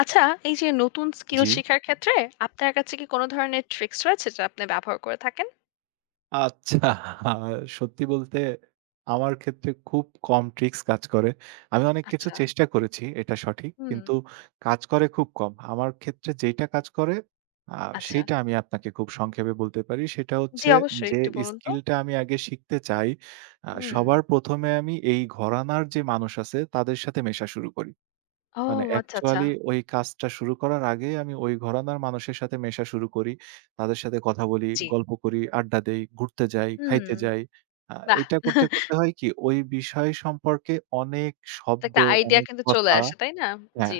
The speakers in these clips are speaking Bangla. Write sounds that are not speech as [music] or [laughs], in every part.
আচ্ছা, এই যে নতুন স্কিল জি। শেখার ক্ষেত্রে আপনার কাছে কি কোন ধরনের ট্রিক্স রয়েছে যা আপনি ব্যবহার করে থাকেন? আচ্ছা, [laughs] সত্যি বলতে আমার ক্ষেত্রে খুব কম ট্রিক্স কাজ করে। আমি অনেক কিছু আচ্ছা, চেষ্টা করেছি, এটা সঠিক। হুম, কিন্তু কাজ করে খুব কম। আমার ক্ষেত্রে যেইটা কাজ করে আ আচ্ছা। সেইটা আমি আপনাকে খুব সংক্ষেপে বলতে পারি। সেটা জি, হচ্ছে অবশ্যই যে একটু বলুন তো। স্কিলটা আমি আগে শিখতে চাই, হুম। সবার প্রথম এ আমি এই ঘরানার যে মানুষ আছে তাদের সাথে মেশা শুরু করি। ও মানে আচ্ছা, আচ্ছা। অ্যাকচুয়ালি ওই কাজটা শুরু করার আগেই আমি ওই ঘরানার মানুষের সাথে মেশা শুরু করি। তাদের সাথে কথা বলি, জি। গল্প করি, আড্ডা দেই, ঘুরতে যাই, হুম, খাইতে যাই। আ বাহ! এইটা [laughs] করতে, করতে হয় কি ওই বিষয় সম্পর্কে অনেক তো শব্দ, একটা আইডিয়া অনেক কিন্তু চলে কথা আসে, তাই না? জি। হ্যাঁ,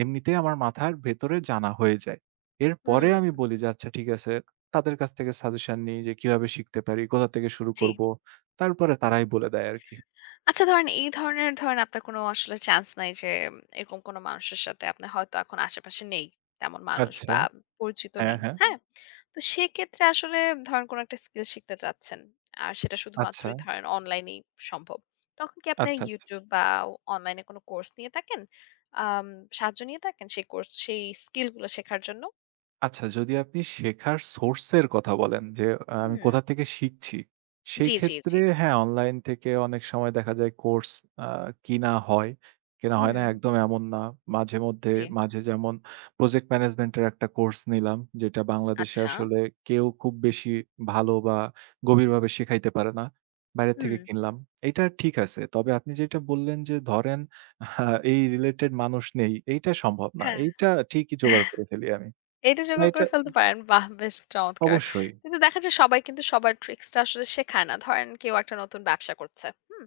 এমনিতেই আমার মাথার ভেতরে জানা হয়ে যায়। এরপরে আমি হুম, বলি যে, "আচ্ছা ঠিক আছে।" তাদের কাছ থেকে সাজেশন নিই যে কিভাবে শিখতে পারি, কোথা থেকে শুরু জি। করব। তারপরে তারাই বলে দেয় আরকি। আচ্ছা ধরেন এই ধরনের ধরেন আপনার কোনো আসলে চান্স নাই যে এরকম কোনো মানুষের সাথে আপনার হয়তো এখন আশেপাশে নেই তেমন মানুষ আচ্ছা। বা পরিচিত হ্যাঁ, নেই। হুম। হ্যাঁ। হ্যাঁ, তো সেক্ষেত্রে আসলে ধরেন কোনো একটা স্কিল শিখতে চাচ্ছেন, আর সেটা আচ্ছা, শুধুমাত্রই ধরেন অনলাইনেই সম্ভব। তখন কি আপনি আচ্ছা, আচ্ছা। ইউটিউব বা অনলাইনে কোনো কোর্স নিয়ে থাকেন, আম, সাহায্য নিয়ে থাকেন সেই কোর্স সেই স্কিলগুলো শেখার জন্য? আচ্ছা, যদি আপনি শেখার সোর্স এর কথা বলেন যে, আমি হুম। কোথা থেকে শিখছি, সেই জি, জি, ক্ষেত্রে জি। হ্যাঁ, অনলাইন থেকে অনেক সময় দেখা যায় কোর্স আ কিনা হয়। কেনা হয় হুম। না একদম এমন না। মাঝে মধ্যে জি। মাঝে যেমন প্রজেক্ট ম্যানেজমেন্ট এর একটা কোর্স নিলাম, যেটা বাংলাদেশে আচ্ছা। আসলে কেউ খুব বেশি ভালো বা গভীরভাবে শেখাইতে পারে না। বাইরে হুম। থেকে কিনলাম। এইটা ঠিক আছে। তবে আপনি যেটা বললেন যে, ধরেন আ এই রিলেটেড মানুষ নেই, এইটা সম্ভব না। হ্যাঁ, এইটা ঠিকই জোগাড় করে ফেলি আমি। এইটা না জোগাড় এটা করে ফেলতে পারেন। বাহ! বেশ চমৎকার। অবশ্যই। কিন্তু দেখা যায় সবাই কিন্তু সবার ট্রিকস টা আসলে শেখায় না। ধরেন কেউ একটা নতুন ব্যবসা করছে। হুম?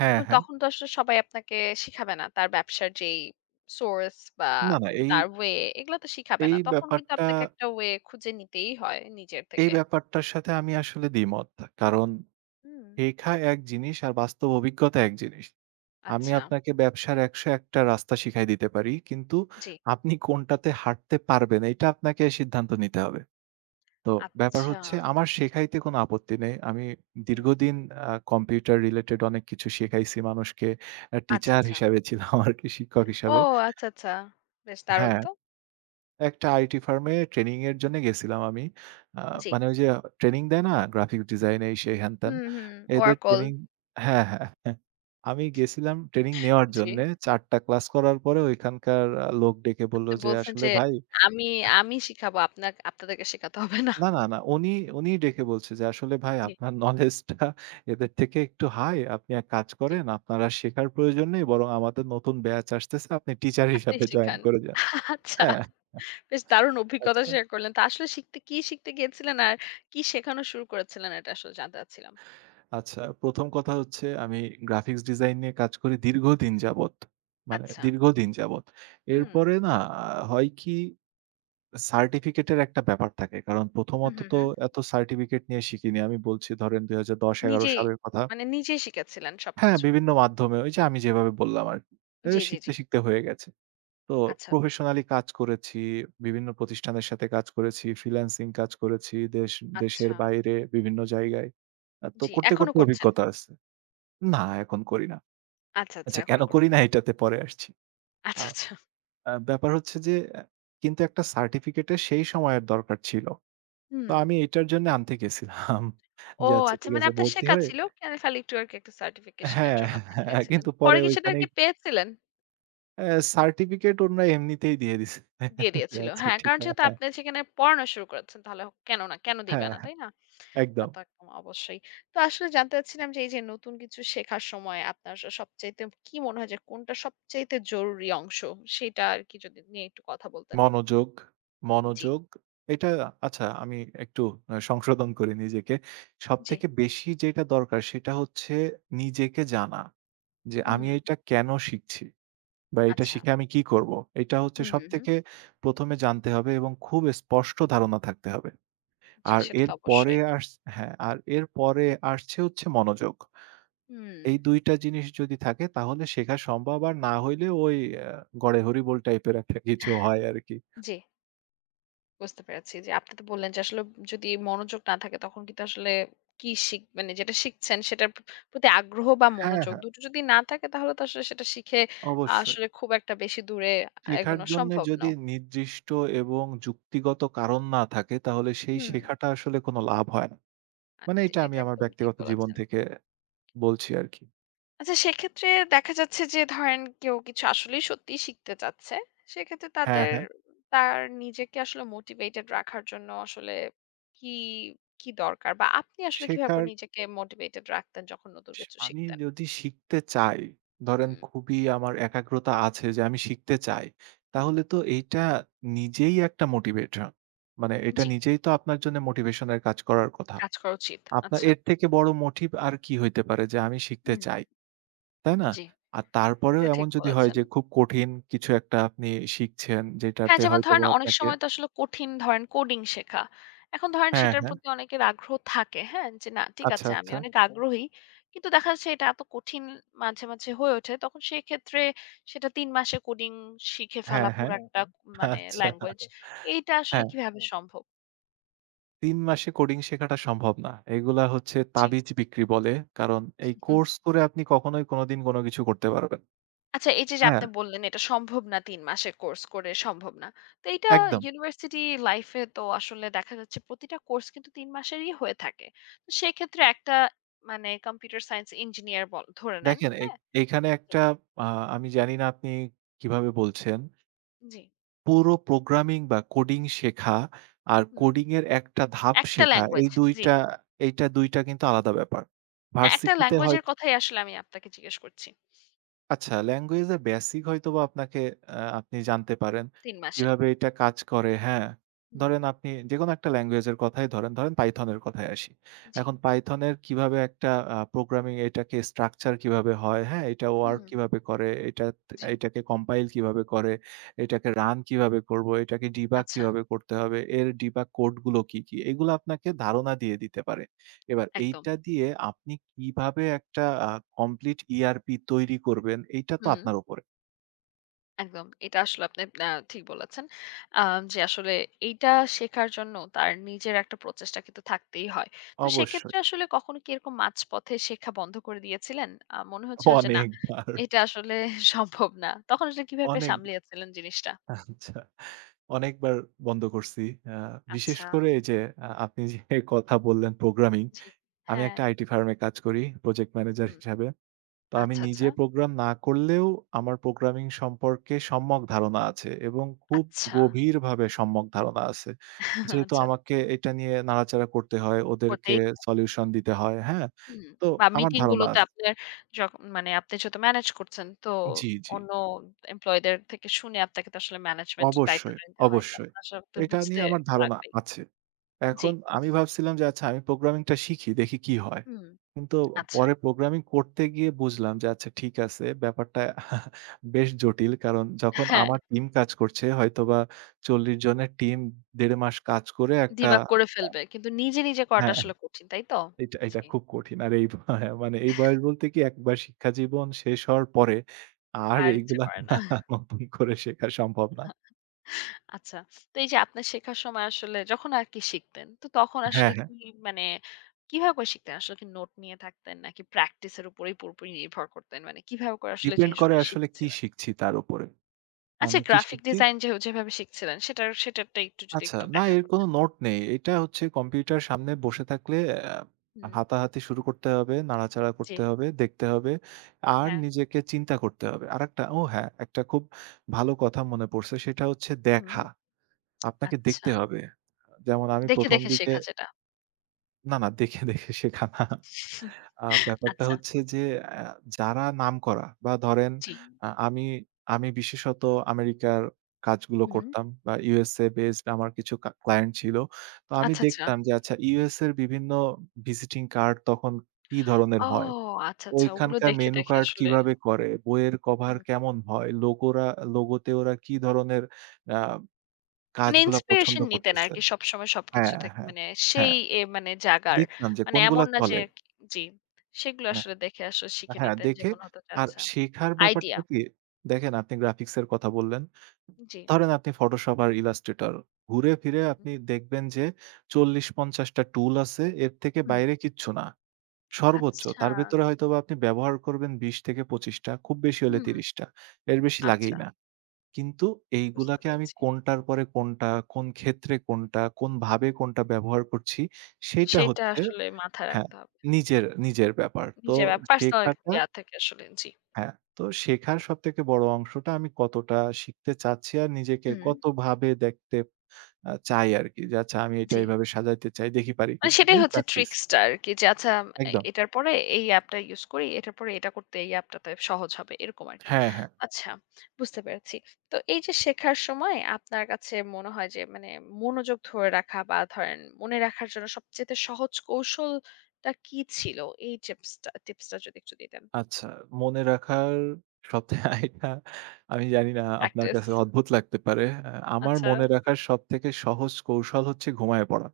হ্যাঁ, এখন হ্যাঁ। তখন তো আসলে সবাই আপনাকে শিখাবে না। তার ব্যবসার যেই সোর্স বা না, না এই, তার ওয়ে, এগুলো তো শিখাবে এই না। তখন কিন্তু ব্যাপারটা, আপনাকে একটা ওয়ে খুঁজে নিতেই হয় নিজের এই থেকে। ব্যাপারটার সাথে আমি আসলে দ্বিমত। কারণ হুম। শেখা এক জিনিস আর বাস্তব অভিজ্ঞতা এক জিনিস। আমি আচ্ছা। আপনাকে ব্যবসার ১০১ টা রাস্তা শিখাই দিতে পারি। কিন্তু জি। আপনি কোনটাতে হাঁটতে পারবেন এটা আপনাকে সিদ্ধান্ত নিতে হবে। তো ব্যাপার আচ্ছা। হচ্ছে আমার শেখাইতে কোনো আপত্তি নেই। আমি হুম। দীর্ঘদিন কম্পিউটার রিলেটেড অনেক কিছু শেখাইছি মানুষকে। আচ্ছা, টিচার আচ্ছা। হিসাবে ছিলাম আরকি শিক্ষক ও হিসাবে। আচ্ছা, আচ্ছা। বেশ দারুণ হ্যাঁ। তো। একটা আইটি ফার্মে ট্রেনিং এর জন্য গেছিলাম আমি। আ জি। মানে ওই যে ট্রেনিং দেয় না? গ্রাফিক ডিজাইন এই সেই হ্যান-ত্যান। হুম, হুম। এদের Oracle। ট্রেনিং হ্যাঁ, হ্যাঁ, হ্যাঁ। আমি গেছিলাম ট্রেনিং নেওয়ার জি। জন্যে। ৪ টা ক্লাস করার পরে ওইখানকার লোক ডেকে বলল আপনি যে বলছেন আসলে যে, ভাই "আমি আমি শিখাবো আপনাক আপনাদেরকে শেখাতে হবে না।" না, না, না উনি উনিই ডেকে বলছে যে আসলে ভাই জি, আপনার নলেজটা এদের থেকে একটু হাই। আপনি এক কাজ জি। করেন আপনার আর শেখার প্রয়োজন নেই। বরং আমাদের নতুন ব্যাচ আসতেছে। আপনি টিচার আপনি হিসাবে জয়েন শেখান। করে যান। আচ্ছা, হ্যাঁ, বেশ দারুণ অভিজ্ঞতা আচ্ছা। শেয়ার করলেন। তো আসলে শিখতে কি শিখতে গিয়েছিলেন আর কি শেখানো শুরু করেছিলেন, এটা আসলে জানতে চাচ্ছিলাম। আচ্ছা, প্রথম কথা হচ্ছে আমি গ্রাফিক্স ডিজাইন নিয়ে কাজ করি দীর্ঘদিন যাবৎ। মানে আচ্ছা, দীর্ঘদিন যাবৎ। হুম। এরপরে না হয় কি সার্টিফিকেটের একটা ব্যাপার থাকে। কারণ হুম, প্রথমত হুম, তো হুম। এত সার্টিফিকেট নিয়ে শিখিনি। আমি বলছি ধরেন ২০১০-১১ নিজেই সালের কথা। নিজেই শিখেছিলেন হ্যাঁ, সবকিছু। বিভিন্ন মাধ্যমে ওই যে আমি যেভাবে বললাম আরকি। এ জি, জি, শিখতে, জি। শিখতে হয়ে গেছে। তো আচ্ছা, প্রফেশনালি কাজ করেছি, বিভিন্ন প্রতিষ্ঠানের সাথে কাজ করেছি, ফ্রিল্যান্সিং কাজ করেছি, দেশের আচ্ছা। বাইরে বিভিন্ন জায়গায়। তো জি, করতে, এখনো করতে করছেন। অভিজ্ঞতা আছে। না, এখন করি না। আচ্ছা, আচ্ছা, আচ্ছা কেন এখনো করি করছেন। না এটাতে পরে আসছি। আ আচ্ছা, আচ্ছা। আ ব্যাপার হচ্ছে যে কিন্তু একটা সার্টিফিকেটের সেই সময়ের দরকার ছিল। তো হুম। আমি এটার জন্য আনতে গেছিলাম। ও যে আচ্ছা আচ্ছা, ঠিক মানে আছে আপনার ভর্তি শেখা হয়ে ছিল। কেন খালি একটু আরকি একটা সার্টিফিকেশন এর হ্যাঁ, জন্য আপনি হ্যাঁ গিয়েছিলেন। কিন্তু পরে পরে কি সেটা ওইখানেই আরকি পেয়েছিলেন? সার্টিফিকেট ওনারা এমনিতেই দিয়ে দিছে। দিয়ে যে দিয়েছিল। আচ্ছা হ্যাঁ, ঠিক কারণ হ্যাঁ, যেহেতু হ্যাঁ, আপনি সেখানে পড়ানো শুরু করেছেন তাহলে কেন না? কেন দিবে হ্যাঁ, না, হ্যাঁ তাই না? তা একদম। তো একদম অবশ্যই। তো আসলে জানতে চাচ্ছিলাম যে এই যে নতুন কিছু শেখার সময় আপনার স সবচাইতে কি মনে হয় যে কোনটা সবচাইতে জরুরি অংশ? সেটা আরকি যদি নিয়ে একটু কথা বলতেন। মনোযোগ, জি, মনোযোগ এটা আচ্ছা আমি একটু সংশোধন করি নিজেকে। জি। সবথেকে বেশি যেটা দরকার সেটা হচ্ছে নিজেকে জানা। যে আমি হুম, এইটা কেন শিখছি? বা এটা আচ্ছা। শিখে আমি কি করব? এটা হচ্ছে হুম, হুম, হুম। সবথেকে প্রথম এ জানতে হবে এবং খুব স্পষ্ট ধারণা থাকতে হবে। জি, আর সেটা তো এরপরে অবশ্যই। আস হ্যাঁ, আর এরপরে আসছে হচ্ছে মনোযোগ। হুম, এই ২ টা জিনিস যদি থাকে তাহলে শেখা সম্ভব। আর না হইলে ওই আ গড়ে হরিবোল টাইপের একটা কিছু হয় আরকি। জি। বুঝতে পেরেছি। যে আপনি তো বললেন যে আসলে যদি মনোযোগ না থাকে তখন কিন্তু আসলে কি শিখ মানে যেটা শিখছেন সেটার প্রতি আগ্রহ বা হ্যাঁ, মনোযোগ হ্যাঁ, দুটো যদি না থাকে তাহলে তো আসলে সেটা শিখে অবশ্যই। আসলে খুব একটা বেশি দূরে শেখার এগোনো জন্যে সম্ভব না। যদি নির্দিষ্ট এবং যুক্তিগত কারণ না থাকে তাহলে সেই হুম। শেখাটা আসলে কোন লাভ হয় না। আ- মানে এটা আমি এটা আমার একদম ঠিক ব্যক্তিগত জীবন বলেছেন। থেকে বলছি আরকি। আচ্ছা সেক্ষেত্রে দেখা যাচ্ছে যে ধরেন কেউ কিছু আসলেই সত্যিই শিখতে চাচ্ছে, সেক্ষেত্রে হ্যাঁ, তাদের হ্যাঁ। তার নিজেকে আসলে মোটিভেটেড রাখার জন্য আসলে কি, কি দরকার? বা আপনি আসলে কিভাবে শেখার করে নিজেকে মোটিভেটেড রাখতেন যখন নতুন স কিছু আমি শিখতেন? যদি শিখতে চাই, ধরেন হুম, খুবই আমার একাগ্রতা আছে যে আমি শিখতে চাই, হুম। তাহলে তো এইটা নিজেই একটা মোটিভেশন। মানে এটা জি, নিজেই তো আপনার জন্য মোটিভেশন এর কাজ করার কথা। কাজ করা উচিত। আপনার আচ্ছা। এর থেকে বড় মোটিভ আর কি হইতে পারে যে আমি শিখতে হুম। চাই, তাই না? জি, আর তারপরেও এটা এমন ঠিক যদি হয় বলেছেন। যে খুব কঠিন কিছু একটা আপনি শিখছেন হ্যাঁ, যেটাতে যেমন ধরেন হয়তোবা অনেক আপনাকে সময় তো আসলে কঠিন, ধরেন কোডিং শেখা। এখন ধরেন হ্যাঁ, সেটার হ্যাঁ। প্রতি অনেকের আগ্রহ থাকে, হ্যাঁ? যে না ঠিক আচ্ছা, আছে আমি আচ্ছা। অনেক আচ্ছা। আগ্রহী। কিন্তু দেখা যাচ্ছে এটা এত কঠিন মাঝে, মাঝে হয়ে ওঠে। তখন সেক্ষেত্রে সেটা ৩ মাসে কোডিং শিখে হ্যাঁ, ফেলা হ্যাঁ। পুরো হুম, একটা হুম। মানে আচ্ছা, আচ্ছা। ল্যাঙ্গুয়েজ। আচ্ছা। এইটা আসলে হ্যাঁ। কিভাবে হুম। সম্ভব? ৩ মাসে কোডিং শেখাটা সম্ভব না। এগুলা হচ্ছে জি। তাবিজ বিক্রি বলে। কারণ এই হুম। কোর্স করে আপনি কখনোই কোনদিন কোন কিছু করতে পারবেন আচ্ছা এই যে, যে হ্যাঁ, আপনি বললেন এটা সম্ভব না ৩ মাসের কোর্স করে সম্ভব না। তো এইটা একদম। ইউনিভার্সিটি লাইফ এ তো আসলে দেখা যাচ্ছে প্রতিটা কোর্স কিন্তু ৩ মাসেরই হয়ে থাকে। তো সেক্ষেত্রে একটা মানে কম্পিউটার সায়েন্স ইঞ্জিনিয়ার বল ধরে নেন, দেখেন হ্যাঁ? এইখানে জি। একটা আ আমি জানি না আপনি কিভাবে বলছেন। জি, পুরো প্রোগ্রামিং বা কোডিং শেখা আর হুম। কোডিং এর একটা ধাপ একটা শেখা এই ল্যাঙ্গুয়েজ, ২ জি। টা এইটা ২ টা কিন্তু আলাদা ব্যাপার। না, একটা ভার্সিটিতে ল্যাঙ্গুয়েজ হয় এর কথাই আসলে আমি আপনাকে জিজ্ঞেস করছি। আচ্ছা, ল্যাঙ্গুয়েজ এর বেসিক হয়তোবা আপনাকে আপনি জানতে পারেন। ৩ মাসে। কিভাবে এটা কাজ করে, হ্যাঁ? হুম, ধরেন আপনি যেকোনো একটা ল্যাঙ্গুয়েজ এর কথাই ধরেন, ধরেন Python এর কথায় আসি। জি। এখন Python এর কিভাবে একটা প্রোগ্রামিং এটাকে স্ট্রাকচার কিভাবে হয়, হ্যাঁ? এটা ওয়ার্ক হুম। কিভাবে করে, এটাত জি, এটাকে কম্পাইল কিভাবে করে, এটাকে রান কিভাবে করব, এটাকে ডিবাগ আচ্ছা, কিভাবে করতে হবে, এর ডিবাগ কোড গুলো কি, কি? এগুলো আপনাকে ধারণা দিয়ে দিতে পারে। এবার একদম। এইটা দিয়ে আপনি কিভাবে একটা আ কমপ্লিট ERP তৈরি করবেন, এইটা তো হুম। আপনার উপরে। একদম। এটা আসলে আপনি ঠিক বলেছেন। আ যে আসলে এইটা শেখার জন্য তার নিজের একটা প্রচেষ্টা কিন্তু থাকতেই হয়। তো সেক্ষেত্রে অবশ্যই। আসলে কখনো কি এরকম মাঝপথে শেখা বন্ধ করে দিয়েছিলেন? মনে হচ্ছিল যে না, অনেকবার, এটা আসলে [laughs] সম্ভব না। তখন আসলে কিভাবে অনেকবার, সামলিয়েছিলেন জিনিসটা? আচ্ছা। অনেকবার বন্ধ করছি। আ বিশেষ আচ্ছা, করে এই যে আপনি যে কথা বললেন প্রোগ্রামিং, জি। আমি হ্যাঁ, একটা আইটি ফার্ম এ কাজ করি প্রজেক্ট ম্যানেজার হুম। হিসাবে। তো আমি আচ্ছা, নিজে আচ্ছা। প্রোগ্রাম না করলেও আমার প্রোগ্রামিং সম্পর্কে সম্যক ধারণা আছে এবং খুব আচ্ছা, গভীরভাবে সম্যক ধারণা আছে। [laughs] যেহেতু আচ্ছা। আমাকে এটা নিয়ে নাড়াচাড়া করতে হয়, ওদেরকে করতেই সলিউশন দিতে হয়, হ্যাঁ? হুম, তো বা আমার মিটিং ধারণা গুলোতে আছে আপনার যখ মানে আপনি যেহেতু ম্যানেজ করছেন, তো জি, জি। অন্য এমপ্লয়িদের থেকে শুনে আপনাকে তো আসলে ম্যানেজমেন্টের অবশ্যই, দায়িত্বটা নিতে হয়। অবশ্যই। তখন আসলে আপনাকে এটা বুঝতে নিয়ে আমার ধারণা লাগবেই। আছে। জি। এখন আমি ভাবছিলাম যে আচ্ছা আমি প্রোগ্রামিংটা শিখি দেখি কি হয়। হুম, কিন্তু আচ্ছা। পরে প্রোগ্রামিং করতে গিয়ে বুঝলাম যে আচ্ছা ঠিক আছে ব্যাপারটা [laughs] বেশ জটিল। কারণ যখন হ্যাঁ, আমার টিম কাজ করছে হয়তোবা ৪০ জনের টিম ১.৫ মাস কাজ করে একটা ডিবাগ করে ফেলবে। কিন্তু নিজে করাটা হ্যাঁ, আসলে কঠিন, তাই তো? এটা এটা জি। খুব কঠিন। আর এই ব- হ্যাঁ, মানে এই বয়স বলতে কি একবার শিক্ষা জীবন শেষ হওয়ার পরে আর আর ইচ্ছে এইগুলা করে না। [laughs] নতুন করে শেখা সম্ভব না। আচ্ছা। তো এই যে আপনার শেখার সময় আসলে যখন আরকি শিখতেন, তো তখন হ্যাঁ, আসলে হ্যাঁ। কি মানে কিভাবে করে শিখতেন? আসলে কি নোট নিয়ে থাকতেন নাকি প্র্যাকটিস এর উপরেই পুরোপুরি নির্ভর করতেন? মানে কিভাবে করে আসলে ডিপেন্ড করে জিনিসগুলো আসলে কি শিখেছিলেন? শিখছি তার উপরে। আচ্ছা, আমি কি গ্রাফিক শিখছি ডিজাইন যে যেভাবে শিখছিলেন সেটার সেটারটা একটু যদি আচ্ছা, একটু না ব্যাখ্যা এর কোনো করতেন। নোট নেই। এটা হচ্ছে কম্পিউটার সামনে বসে থাকলে হুম, হাতাহাতি শুরু করতে হবে, নাড়াচাড়া জি, করতে হবে, দেখতে হবে। আর হ্যাঁ। নিজেকে চিন্তা করতে হবে। আরেকটা ও হ্যাঁ, একটা খুব ভালো কথা মনে পড়ছে সেটা হচ্ছে হুম, দেখা। আপনাকে আচ্ছা। দেখতে হবে। যেমন আমি দেখে, প্রথম দেখে দিকে শেখা যেটা। না, না দেখে, দেখে শেখা না। হুম, ব্যাপারটা আচ্ছা, হচ্ছে যে অ্যা যারা নামকরা বা ধরেন জি। আ আমি আমি বিশেষত আমেরিকার কাজগুলো হুম, করতাম বা USA based আমার কিছু ক্লায়েন্ট ছিল। তো আমি আচ্ছা, আচ্ছা। দেখতাম যে আচ্ছা US এর বিভিন্ন ভিজিটিং কার্ড তখন কি ধরনের ও হয়? আচ্ছা, আচ্ছা। ওগুলো ওইখানকার দেখে, মেনু দেখে কার্ড আসলে কিভাবে করে? বইয়ের কভার হুম। কেমন হয়? লোগোতে ওরা কি ধরনের আ মানে কাজগুলা পছন্দ ইন্সপিরেশন নিতেন করতেছে? আরকি সবসময় হ্যাঁ, সবকিছু থেকে। হ্যাঁ, মানে সেই হ্যাঁ। এ মানে জাগার। দেখতাম যে মানে কোনগুলা এমন না যে চলে। জি। সেগুলো আসলে দেখে আসলে শিখে হ্যাঁ, নিতেন যে দেখে মনে হতো যে আর আচ্ছা। শেখার আইডিয়া। ব্যাপারটা কি, দেখেন আপনি গ্রাফিক্স এর কথা বললেন। জি। ধরেন আপনি Photoshop আর Illustrator ঘুরে ফিরে আপনি দেখবেন যে ৪০-৫০ টা টুল আছে। এর থেকে হুম। বাইরে কিচ্ছু না। সর্বোচ্চ। আচ্ছা। তার ভেতরে হয়তোবা আপনি ব্যবহার করবেন ২০-২৫ টা, খুব বেশি হলে হুম। ৩০ টা। এর বেশি লাগেই আচ্ছা। না। কিন্তু বুঝতে এইগুলাকে আমি পেরেছি। কোনটার পরে কোনটা, কোন ক্ষেত্রে কোনটা, কোনভাবে কোনটা ব্যবহার করছি সেইটা সেটা হচ্ছে আসলে মাথায় হ্যাঁ, রাখতে হবে। নিজের ব্যাপার। তো নিজের পার্সোনাল শেখাটা ইয়া থেকে আসলে। জি। হ্যাঁ, তো শেখার সবথেকে বড় অংশটা আমি কতটা শিখতে চাচ্ছি আর নিজেকে হুম। কতভাবে দেখতে চাই আরকি। যে আচ্ছা আমি এটা জি। এভাবে সাজাইতে চাই, দেখি পারি মানে কিনা। সেটাই এই হচ্ছে প্র্যাকটিস ট্রিক্সটা আরকি, যে আচ্ছা একদম। এটার পরে এই অ্যাপটা ইউস করি, এটার পরে এটা করতে এই অ্যাপটাতে সহজ হবে এরকম আরকি। হ্যাঁ, হ্যাঁ। আচ্ছা, বুঝতে পেরেছি। তো এই যে শেখার সময় আপনার কাছে মনে হয় যে মানে মনোযোগ ধরে রাখা বা ধরেন মনে রাখার জন্য সবচেয়ে সহজ কৌশলটা কি ছিল? এই টিপসটা টিপসটা যদি একটু দিতেন। আচ্ছা মনে রাখার সবথেকে [laughs] এটা আমি জানি না আপনার প্র্যাকটিস। কাছে অদ্ভুত লাগতে পারে। আমার আচ্ছা। মনে রাখার সবথেকে সহজ কৌশল হচ্ছে ঘুমায়ে পড়া।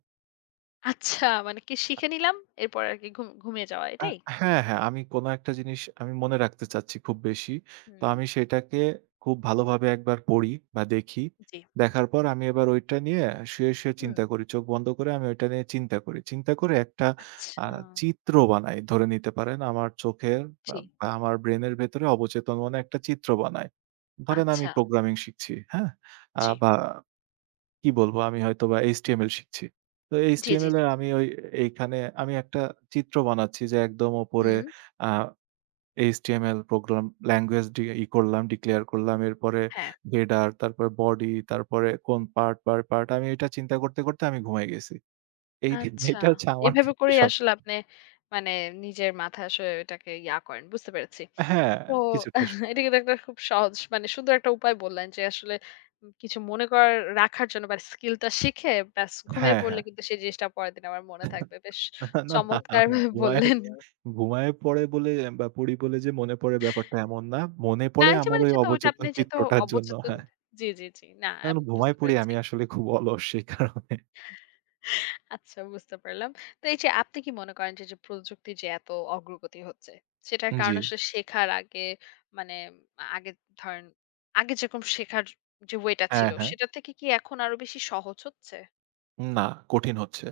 আচ্ছা মানে কি শিখে নিলাম এরপর আরকি ঘুমিয়ে যাওয়া আ এটাই? হ্যাঁ, হ্যাঁ। কোনো একটা জিনিস আমি মনে রাখতে চাচ্ছি খুব বেশি। তো হুম, আমি সেটাকে খুব ভালোভাবে একবার পড়ি বা দেখি। জি। দেখার পর আমি এবার ওইটা নিয়ে শুয়ে, শুয়ে হুম। চিন্তা করি। চোখ বন্ধ করে আমি ওইটা নিয়ে চিন্তা করি। চিন্তা করে একটা আ আচ্ছা, চিত্র বানাই। ধরে নিতে পারেন আমার চোখের বা জি। বা আমার ব্রেইনের ভেতরে অবচেতন মনে একটা চিত্র বানাই। ধরেন আমি আচ্ছা, প্রোগ্রামিং শিখছি, হ্যাঁ? আ জি। বা কি বলব? আমি হয়তোবা HTML শিখছি। তো জি, জি, HTML এ জি। আমি এইখানে আমি একটা চিত্র বানাচ্ছি যে একদম উপরে হুম, আ HTML প্রোগ্রাম ল্যাঙ্গুয়েজ ডি ই করলাম, ডিক্লেয়ার করলাম। এরপরে হ্যাঁ। হেডার, তারপরে বডি, তারপরে কোন পার্ট, পার্ট আমি এটা চিন্তা করতে, করতে আমি ঘুমায় গেছি। এই [laughs] আচ্ছা। এটা হচ্ছে আমার এভাবে ক্ষেত্রে করেই আসলে আপনি মানে নিজের মাথায় আসলে এটাকে ইয়া করেন। বুঝতে পেরেছি। হ্যাঁ, তো কিছুটা সত্য। এটা কিন্তু একটা খুব সহজ মানে সুন্দর একটা উপায় বললেন যে আসলে কিছু মনে করার রাখার জন্য বা স্কিলটা শিখে ব্যাস ঘুমিয়ে হ্যাঁ, হ্যাঁ। পড়লে কিন্তু সেই জিনিসটা পরের দিন আবার মনে [laughs] থাকবে। বেশ না, না চমৎকারভাবে ঘুমায়ে বললেন। ঘুমায়ে পড়ে বলে বা পড়ি বলে যে মনে পড়ে ব্যাপারটা এমন না। মনে না পড়ে এই যে আমার মানে ওই যেহেতু ওইটা অবচেতন আপনি যেহেতু চিত্রটার জন্য। অবচেতন হ্যাঁ। জি, জি, জি। না এখন আপ ঘুমায় বুঝতে পড়ি আমি পেরেছি। আসলে খুব অলস সেই কারণে। আচ্ছা বুঝতে পারলাম। তো এই যে আপনি কি মনে করেন যে, যে প্রযুক্তির যে এত অগ্রগতি হচ্ছে, সেটার জি। কারণে আসলে শেখার আগে মানে আগে ধরেন আগে যেরকম শেখার যে ওয়ে টা হ্যাঁ, ছিল হ্যাঁ। সেটা থেকে কি এখন আরো বেশি সহজ হচ্ছে? না, কঠিন হচ্ছে।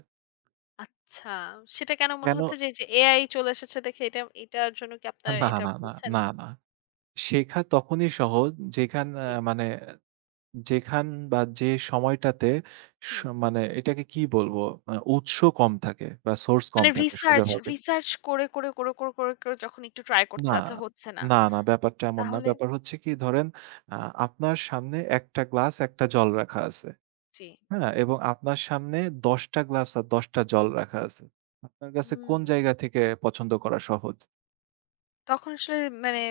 আচ্ছা, সেটা কেন মনে কেন? হচ্ছে যে এই যে এআই চলে এসেছে দেখে এটা এটার জন্য কি আপনার না, এটা না, না, বলছেন? না, না। শেখা তখনই সহজ যেখান আ জি। মানে যেখান বা যে সময়টাতে স হুম। মানে এটাকে কি বলবো? উৎস কম থাকে বা সোর্স কম মানে থাকে সোজাভাবে। রিসার্চ করে যখন একটু ট্রাই করছে না, আচ্ছা হচ্ছে না। না, না ব্যাপারটা এমন না। তাহলে ব্যাপার হচ্ছে কি ধরেন আ আপনার সামনে একটা গ্লাস একটা জল রাখা আছে। জি। হ্যাঁ, এবং আপনার সামনে ১০ টা গ্লাস আর ১০ টা জল রাখা আছে। আপনার কাছে কোন হুম। জায়গা থেকে পছন্দ করা সহজ? তখন আসলে মানে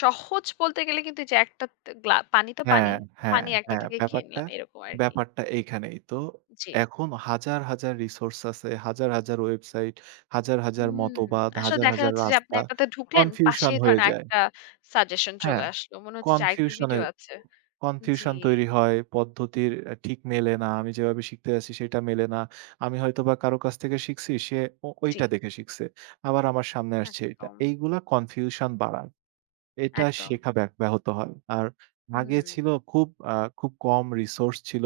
সহজ বলতে গেলে কিন্তু যে একটা তে গ্লা পানি তো হ্যাঁ, পানি। হ্যাঁ, পানি একটা হ্যাঁ, থেকে খেয়ে ব্যাপারটা নিলাম এরকম আরকি। ব্যাপারটা এইখানেই। তো জি। এখন হাজার, হাজার রিসোর্স আছে, হাজার, হাজার ওয়েবসাইট, হাজার, হাজার হুম, মতবাদ, আসলে হাজার, দেখা হাজার যাচ্ছে যে আপনি রাস্তা, একটাতে ঢুকলেন, কনফিউশন পাশেই হয়ে ধরেন যায়। আরেকটা সাজেশন চলে হ্যাঁ, আসলো। মনে হচ্ছে যে আরেকটা কনফিউশন এ ভিডিও আছে। জি, কনফিউশন তৈরি হয়। পদ্ধতির ঠিক মেলে না। আমি যেভাবে শিখতে যাচ্ছি সেটা মেলে না। আমি হয়তোবা কারো কাছ থেকে শিখছি, সে ও জি। ঐটা দেখে শিখছে। আবার আমার সামনে আসছে এটা। একদম, এইগুলা কনফিউশন বাড়ায়। এটা একদম। শেখা ব্যাহত হয়। আর আগে হুম, ছিল খুব খুব কম রিসোর্স ছিল।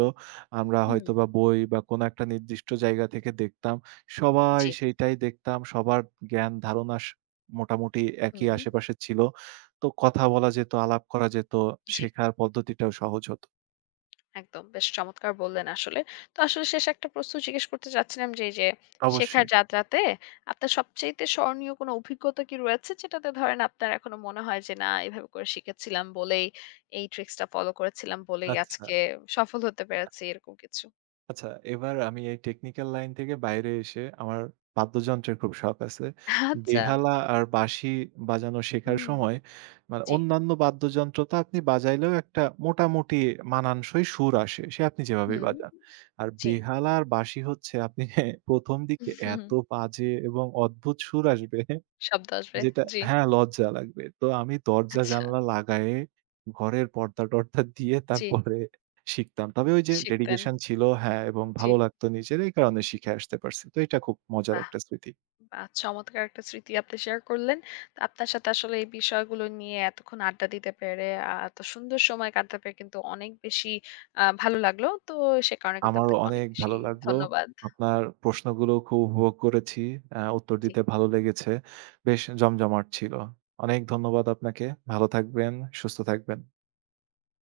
আমরা হুম। হয়তোবা বই বা কোনো একটা নির্দিষ্ট জায়গা থেকে দেখতাম। সবাই জি, সেইটাই দেখতাম। সবার জ্ঞান ধারণা মোটামুটি একই হুম, আশেপাশে ছিল। তো কথা বলা যেত, আলাপ করা যেত, জি। শেখার পদ্ধতিটাও সহজ হতো। একদম। বেশ চমৎকার বললেন আসলে। তো আসলে শেষ একটা প্রশ্ন জিজ্ঞেস করতে চাচ্ছিলাম যে, এই যে শেখার অবশ্যই। যাত্রাতে আপনার সবচাইতে স্মরণীয় কোনো অভিজ্ঞতা কি রয়েছে? যেটাতে ধরেন আপনার এখনো মনে হয় যে, "না, এভাবে করে শিখেছিলাম বলেই, এই ট্রিক্সটা ফলো করেছিলাম বলেই আচ্ছা। আজকে সফল হতে পেরেছি।" এরকম কিছু? আচ্ছা, এবার আমি এই টেকনিক্যাল লাইন থেকে বাইরে এসে আমার বাদ্যযন্ত্রের খুব শখ আছে। আচ্ছা। বেহালা আর বাঁশি বাজানো শেখার হুম, সময় মানে জি। অন্যান্য বাদ্যযন্ত্র তো আপনি বাজাইলেও একটা মোটামুটি মানানসই সুর আসে। সে আপনি যেভাবেই হুম। বাজান। আর জি। বেহালা আর বাঁশি হচ্ছে আপনি [laughs] প্রথম দিকে [laughs] হুম, এত বাজে এবং অদ্ভুত সুর আসবে শব্দ আসবে। যেটা জি। হ্যাঁ, লজ্জা লাগবে। তো আমি দরজা আচ্ছা। জানালা লাগায়ে ঘরের পর্দা-টর্দা দিয়ে জি। তারপরে শিখতাম। তবে ওই যে শিখতেন। ডেডিকেশন ছিল হ্যাঁ, এবং জি। ভালো লাগতো নিজের এই কারণে শিখে আসতে পারছি। তো এটা খুব মজার বাহ! একটা স্মৃতি। বাহ! চমৎকার একটা স্মৃতি আপনি শেয়ার করলেন। তো আপনার সাথে আসলে এই বিষয়গুলো নিয়ে এতক্ষণ আড্ডা দিতে পেরে, এত সুন্দর সময় কাটাতে পেরে কিন্তু অনেক বেশি ভালো লাগলো। তো সে কারণে কিন্তু আমারও আপনাকে অনেক অনেক বেশি ভালো লাগলো। ধন্যবাদ। আপনার প্রশ্নগুলো খুব উপভোগ করেছি। উত্তর জি। দিতে ভালো লেগেছে। বেশ জমজমাট ছিল। অনেক ধন্যবাদ আপনাকে। ভালো থাকবেন, সুস্থ থাকবেন।